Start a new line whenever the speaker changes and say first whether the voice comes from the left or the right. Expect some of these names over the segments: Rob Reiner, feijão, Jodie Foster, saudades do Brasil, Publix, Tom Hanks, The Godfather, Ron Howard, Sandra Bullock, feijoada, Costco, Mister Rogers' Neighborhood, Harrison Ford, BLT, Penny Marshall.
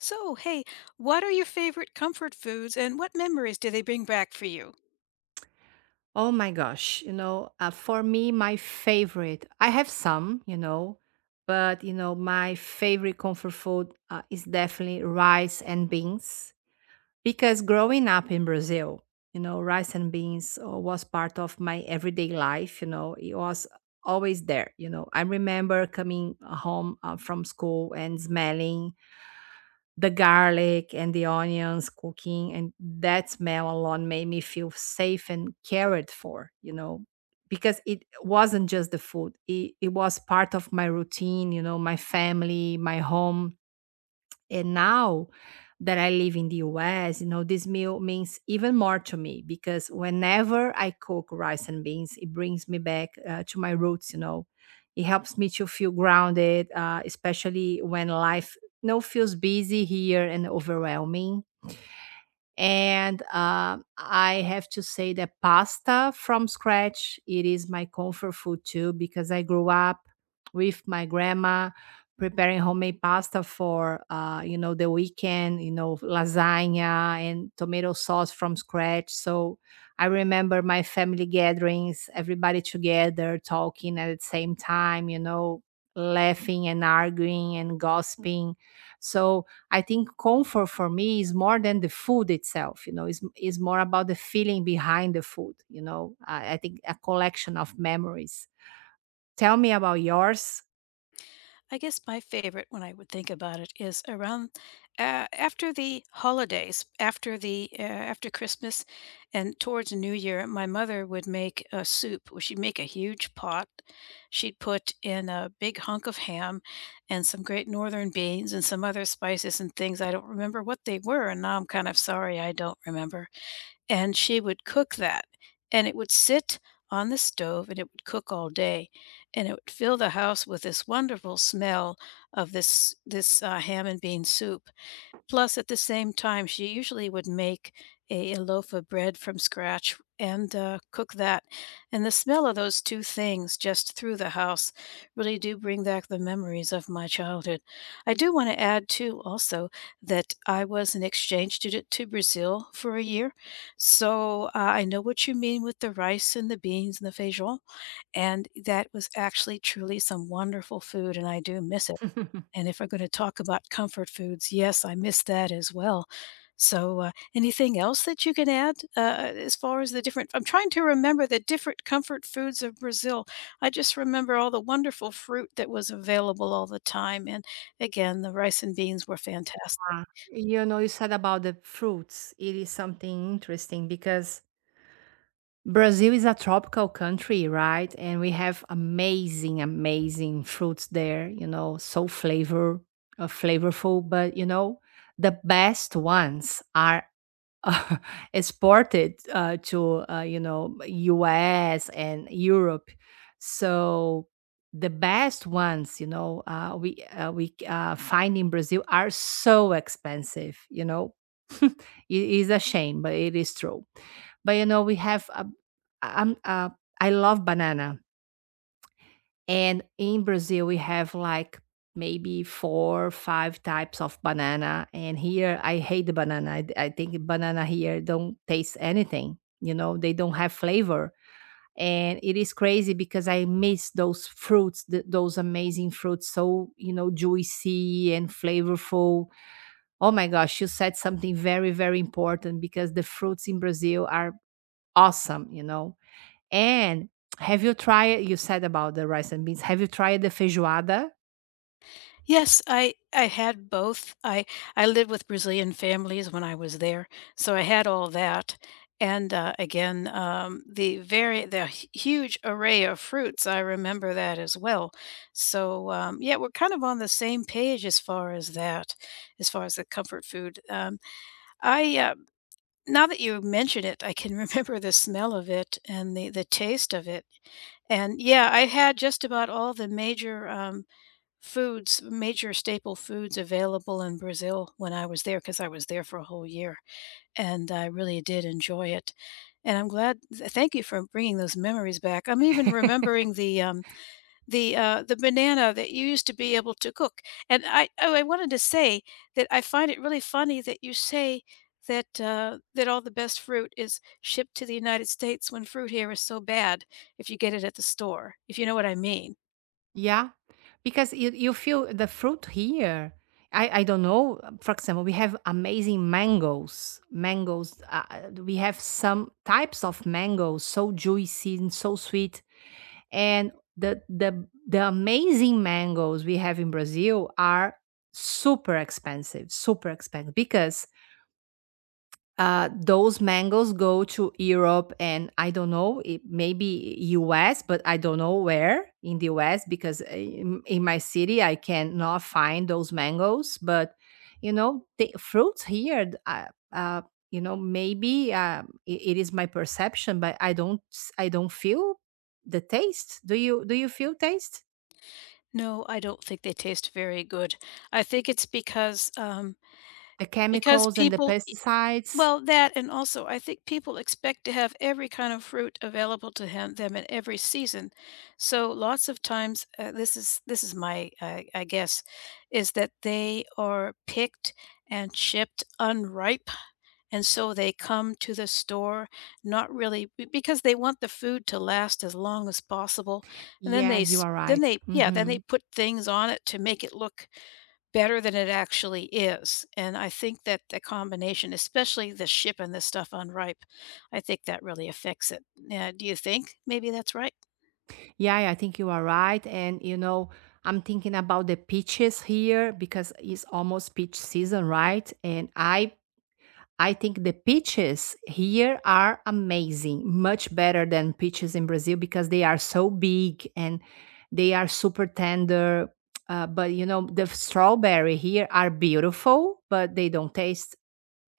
left: So, hey, what are your favorite comfort foods and what memories do they bring back for you?
right: Oh my gosh, for me, my favorite, I have some, my favorite comfort food is definitely rice and beans because growing up in Brazil, rice and beans was part of my everyday life, you know, it was always there, you know. I remember coming home from school and smelling the garlic and the onions cooking, and that smell alone made me feel safe and cared for because it wasn't just the food, it was part of my routine, you know, my family, my home. And now that I live in the US, you know, this meal means even more to me, because whenever I cook rice and beans, it brings me back to my roots, you know. It helps me to feel grounded, especially when life, you know, feels busy here and overwhelming. And I have to say that pasta from scratch, it is my comfort food too, because I grew up with my grandma preparing homemade pasta for, the weekend, you know, lasagna and tomato sauce from scratch. So I remember my family gatherings, everybody together talking at the same time, you know, laughing and arguing and gossiping. So I think comfort for me is more than the food itself, is more about the feeling behind the food, you know. I think a collection of memories. Tell me about yours.
left: I guess my favorite when I would think about it is around after the holidays, after the after Christmas and towards New Year, my mother would make a soup. Well, she'd make a huge pot. She'd put in a big hunk of ham and some great northern beans and some other spices and things. I don't remember what they were, and now I'm kind of sorry I don't remember. And she would cook that, and it would sit on the stove, and it would cook all day, and it would fill the house with this wonderful smell of this ham and bean soup. Plus, at the same time, she usually would make a loaf of bread from scratch and, cook that, and the smell of those 2 things just through the house really do bring back the memories of my childhood. I do wanna add too, also, that I was an exchange student to Brazil for a year, so, I know what you mean with the rice and the beans and the feijão, and that was actually truly some wonderful food, and I do miss it. And if we're gonna talk about comfort foods, yes, I miss that as well. So, anything else that you can add, as far as the different I'm trying to remember the different comfort foods of Brazil. I just remember all the wonderful fruit that was available all the time, and again, the rice and beans were fantastic.
right: Ah. You know, you said about the fruits. It is something interesting because Brazil is a tropical country, right? And we have amazing, amazing fruits there, you know, so flavorful, but you know, the best ones are uh, exported, you know, US and Europe. So the best ones, you know, we find in Brazil are so expensive. You know, it is a shame, but it is true. But you know, we have a, I'm I love banana, and in Brazil, we have like maybe four, five types of banana. And here, I hate the banana. I think banana here don't taste anything. You know, they don't have flavor. And it is crazy because I miss those fruits, those amazing fruits, so, you know, juicy and flavorful. Oh my gosh, you said something very, very important because the fruits in Brazil are awesome, you know, and have you tried, you said about the rice and beans, have you tried the feijoada?
left: Yes, I had both. I lived with Brazilian families when I was there, so I had all that. And again, the very the huge array of fruits, I remember that as well. So yeah, we're kind of on the same page as far as that, as far as the comfort food. I Now that you mention it, I can remember the smell of it and the taste of it. And yeah, I had just about all the major foods, major staple foods available in Brazil when I was there, because I was there for a whole year, and I really did enjoy it, and I'm glad th thank you for bringing those memories back. I'm even remembering the banana that you used to be able to cook, and I oh, I wanted to say that I find it really funny that you say that, that all the best fruit is shipped to the United States when fruit here is so bad if you get it at the store, if you know what I mean.
right: Yeah, because you feel the fruit here. I don't know. For example, we have amazing mangoes. Mangoes, we have some types of mangoes so juicy and so sweet, and the amazing mangoes we have in Brazil are super expensive because those mangoes go to Europe, and I don't know, it, maybe US, but I don't know where in the US, because in my city I cannot find those mangoes. But you know, the fruits here, th- uh, you know, maybe it is my perception, but I don't feel the taste. Do you? Do you feel taste?
left: No, I don't think they taste very good. I think it's because,
right: The chemicals and the
left: people
right: pesticides.
left: well, that and also I think people expect to have every kind of fruit available to him them in every season. So lots of times, this is my, I guess, is that they are picked and shipped unripe and so they come to the store not really b because they want the food to last as long as possible, and then they
right: Yes, you
left: s
right: are
left: then
right: right.
left: they yeah, then
right: Mm-hmm.
left: they put things on it to make it look better than it actually is, and I think that the combination, especially the shipping this stuff unripe, I think that really affects it. Yeah, do you think maybe that's right?
right: Yeah, yeah, I think you are right. And, you know, I'm thinking about the peaches here because it's almost peach season, right? And I think the peaches here are amazing, much better than peaches in Brazil because they are so big and they are super tender. But you know, the strawberry here are beautiful, but they don't taste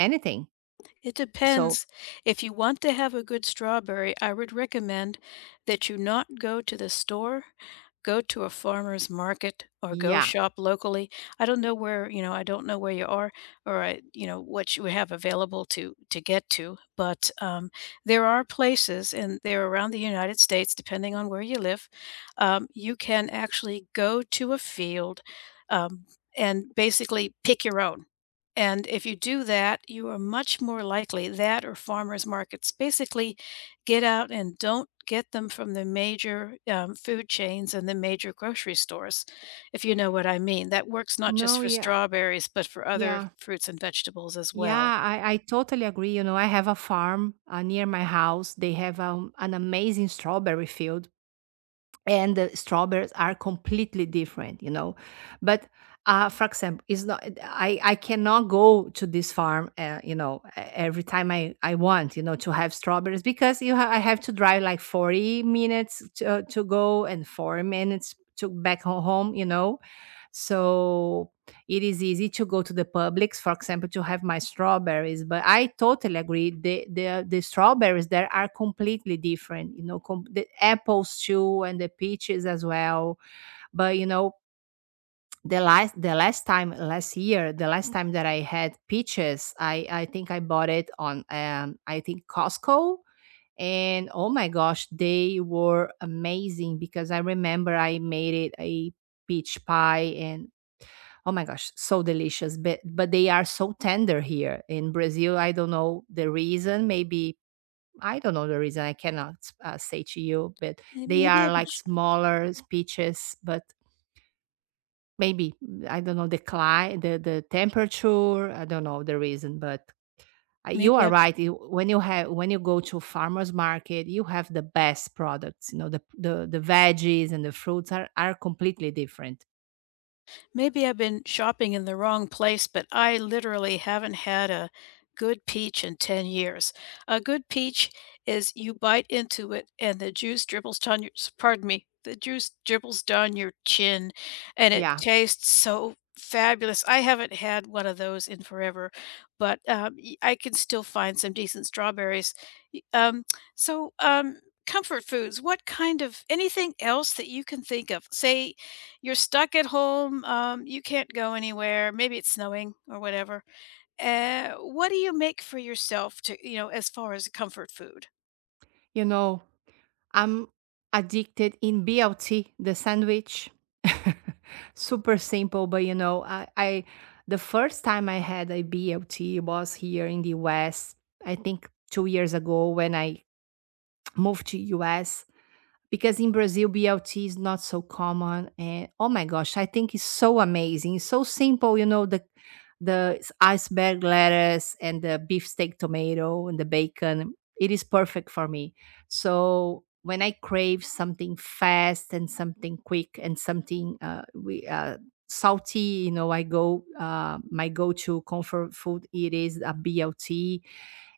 right: anything.
left: It
right: So
left: depends. If you want to have a good strawberry, I would recommend that you not go to the store, go to a farmer's market or go
right: yeah,
left: shop locally. I don't know where, you know, I don't know where you are or I, you know, what you have available to get to, but there are places and they're around the United States, depending on where you live. You can actually go to a field um, and basically pick your own. And if you do that, you are much more likely that or farmers markets. Basically, get out and don't get them from the major food chains and the major grocery stores, if you know what I mean. That works not just
right: no,
left: for
right: yeah,
left: strawberries, but for other
right: yeah.
left: fruits and vegetables as
right: Yeah,
left: well.
right: I totally agree. You know, I have a farm near my house. They have an amazing strawberry field, and the strawberries are completely different, you know. But for example, it's not, I cannot go to this farm, you know, every time I want, you know, to have strawberries because I have to drive like 40 minutes to go and 4 minutes to back home, you know, so it is easy to go to the Publix, for example, to have my strawberries. But I totally agree. The strawberries there are completely different. You know, the apples too, and the peaches as well. But you know, the last time last year, the last time that I had peaches, I think I bought it on I think Costco. And oh my gosh, they were amazing, because I remember I made it a peach pie and, oh my gosh, so delicious. But they are so tender here in Brazil. I don't know the reason. Maybe I don't know the reason. I cannot say to you, but
left: May-
right: they
left: Maybe I
right: are
left: would.
right: like
left: Sh-
right: smaller peaches, but maybe I don't know the the temperature. I don't know the reason, but you
left: Maybe
right: are right. You, when you have when you go to farmers market, you have the best products. You know the veggies and the fruits are completely different.
left: Maybe I've been shopping in the wrong place, but I literally haven't had a good peach in 10 years. A good peach is you bite into it and the juice dribbles down pardon me, the juice dribbles down your chin and it
right: Yeah,
left: tastes so fabulous. I haven't had one of those in forever, but I can still find some decent strawberries. Y- Um, so, um, Comfort foods, what kind of anything else that you can think of? Say, you're stuck at home. You can't go anywhere. Maybe it's snowing or whatever. What do you make for yourself to, you know, as far as comfort food?
right: you know, I'm addicted in BLT, the sandwich. Super simple, but you know, I the first time I had a BLT was here in the US, I think 2 years ago when I moved to US. Because in Brazil, BLT is not so common. And oh my gosh, I think it's so amazing. It's so simple, you know, the iceberg lettuce and the beefsteak tomato and the bacon. It is perfect for me. So when I crave something fast and something quick and something salty, you know, I go my go-to comfort food. It is a BLT.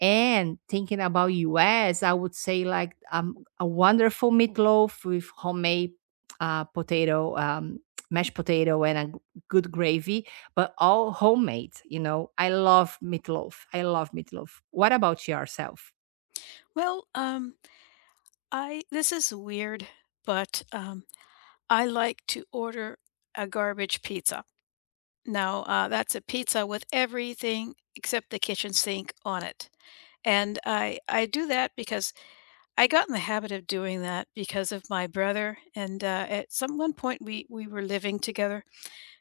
right: And thinking about US, I would say like a wonderful meatloaf with homemade uh, potato, um, mashed potato, and a good gravy, but all homemade. You know, I love meatloaf. I love meatloaf. What about yourself?
left: Well, I this is weird, but I like to order a garbage pizza. No, that's a pizza with everything except the kitchen sink on it. And I do that because I got in the habit of doing that because of my brother. And at some one point we were living together.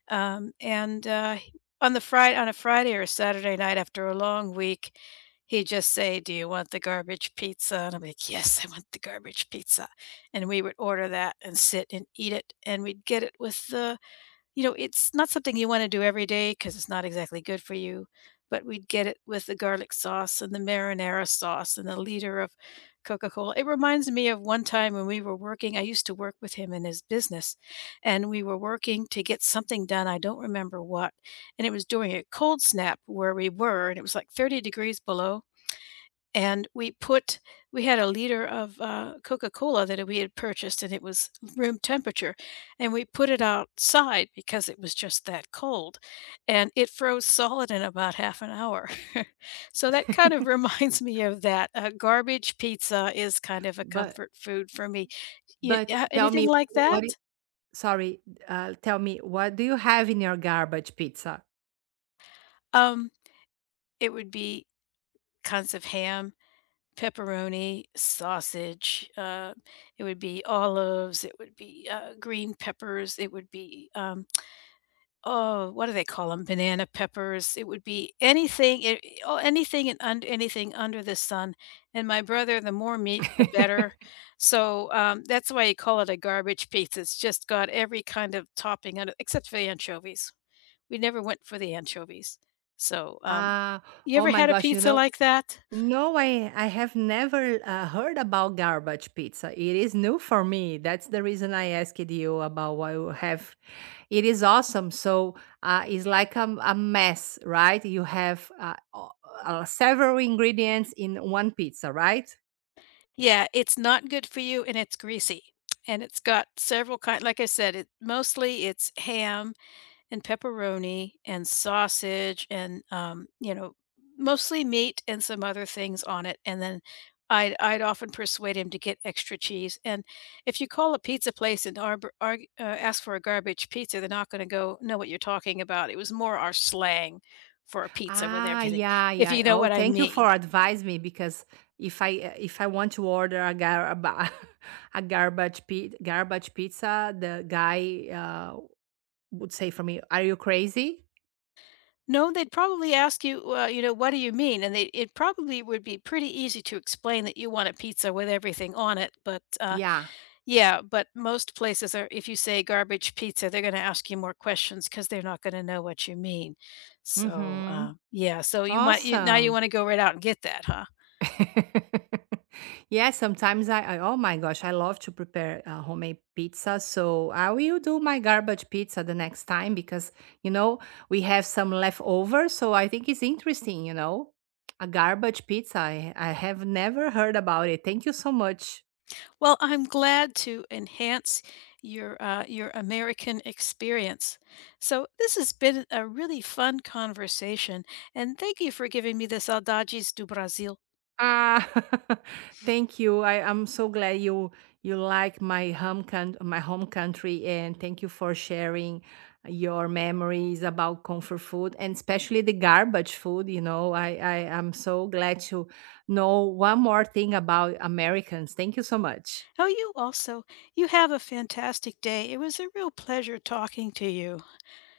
left: And On the Friday on a Friday or a Saturday night after a long week, he'd just say, "Do you want the garbage pizza?" And I'm like, "Yes, I want the garbage pizza." And we would order that and sit and eat it, and we'd get it with the you know, it's not something you wanna do every day because it's not exactly good for you, but we'd get it with the garlic sauce and the marinara sauce and the liter of Coca-Cola. It reminds me of one time when we were working I used to work with him in his business, and we were working to get something done, I don't remember what, and it was during a cold snap where we were, and it was like 30 degrees below, and we put we had a liter of Coca-Cola that we had purchased and it was room temperature and we put it outside because it was just that cold and it froze solid in about 1/2 an hour so that kind of reminds me of that garbage pizza is kind of a
right: But
left: comfort food for me you,
right: but
left: yeah,
right: tell
left: anything
right: me
left: like
right: what?
left: that
right: Sorry, tell me, what do you have in your garbage pizza?
left: um, it would be kinds of ham pepperoni, sausage, it would be olives, it would be, green peppers, it would be, oh, what do they call them? Banana peppers, it would be anything it oh, anything and under anything under the sun, and my brother, the more meat, the better, so, that's why you call it a garbage pizza, it's just got every kind of topping on except for the anchovies. We never went for the anchovies, so,
right: Ah,
left: you
right: oh
left: ever
right: my
left: had a
right: gosh! You
left: pizza
right: know,
left: like that?
right: no, I have never heard about garbage pizza. It is new for me. That's the reason I asked you about what you have. It is awesome. So it's like a mess, right? You have several ingredients in one pizza, right?
left: Yeah, it's not good for you and it's greasy. And it's got several kind like I said, it mostly it's ham and pepperoni and sausage and you know, mostly meat and some other things on it. And then I'd often persuade him to get extra cheese. And if you call a pizza place and arb arg ask for a garbage pizza, they're not gonna go know what you're talking about. It was more our slang for a pizza with
right: Ah,
left: everything,
right: yeah,
left: if you
right: yeah.
left: know
right: Oh,
left: what I
right: thank you
left: mean.
right: for advise me because if I want to order a garba a garbage pizza, the guy would say for me, "Are you crazy?"
left: No, they'd probably ask you, "Well, you know, what do you mean?" And they it probably would be pretty easy to explain that you want a pizza with everything on it, but,
right: Yeah.
left: yeah, but most places are if you say garbage pizza, they're gonna ask you more questions because 'cause they're not gonna know what you mean. So,
right: Mm-hmm.
left: yeah, so you might you now you
right: Awesome.
left: wanna go right out and get that, huh?
right: Yeah, sometimes I oh my gosh, I love to prepare homemade pizza. So I will do my garbage pizza the next time, because you know, we have some leftover. So I think it's interesting, you know, a garbage pizza. I have never heard about it. Thank you so much.
left: Well, I'm glad to enhance your American experience. So this has been a really fun conversation, and thank you for giving me the saudades do Brasil.
right: Ah, thank you. I'm so glad you you like my home my home country, and thank you for sharing your memories about comfort food, and especially the garbage food. You know, I am so glad to know one more thing about Americans. Thank you so much.
left: Oh, you also, you have a fantastic day. It was a real pleasure talking to you.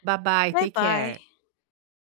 right: Bye bye.
left: Bye
right: Take
left: bye.
right: care.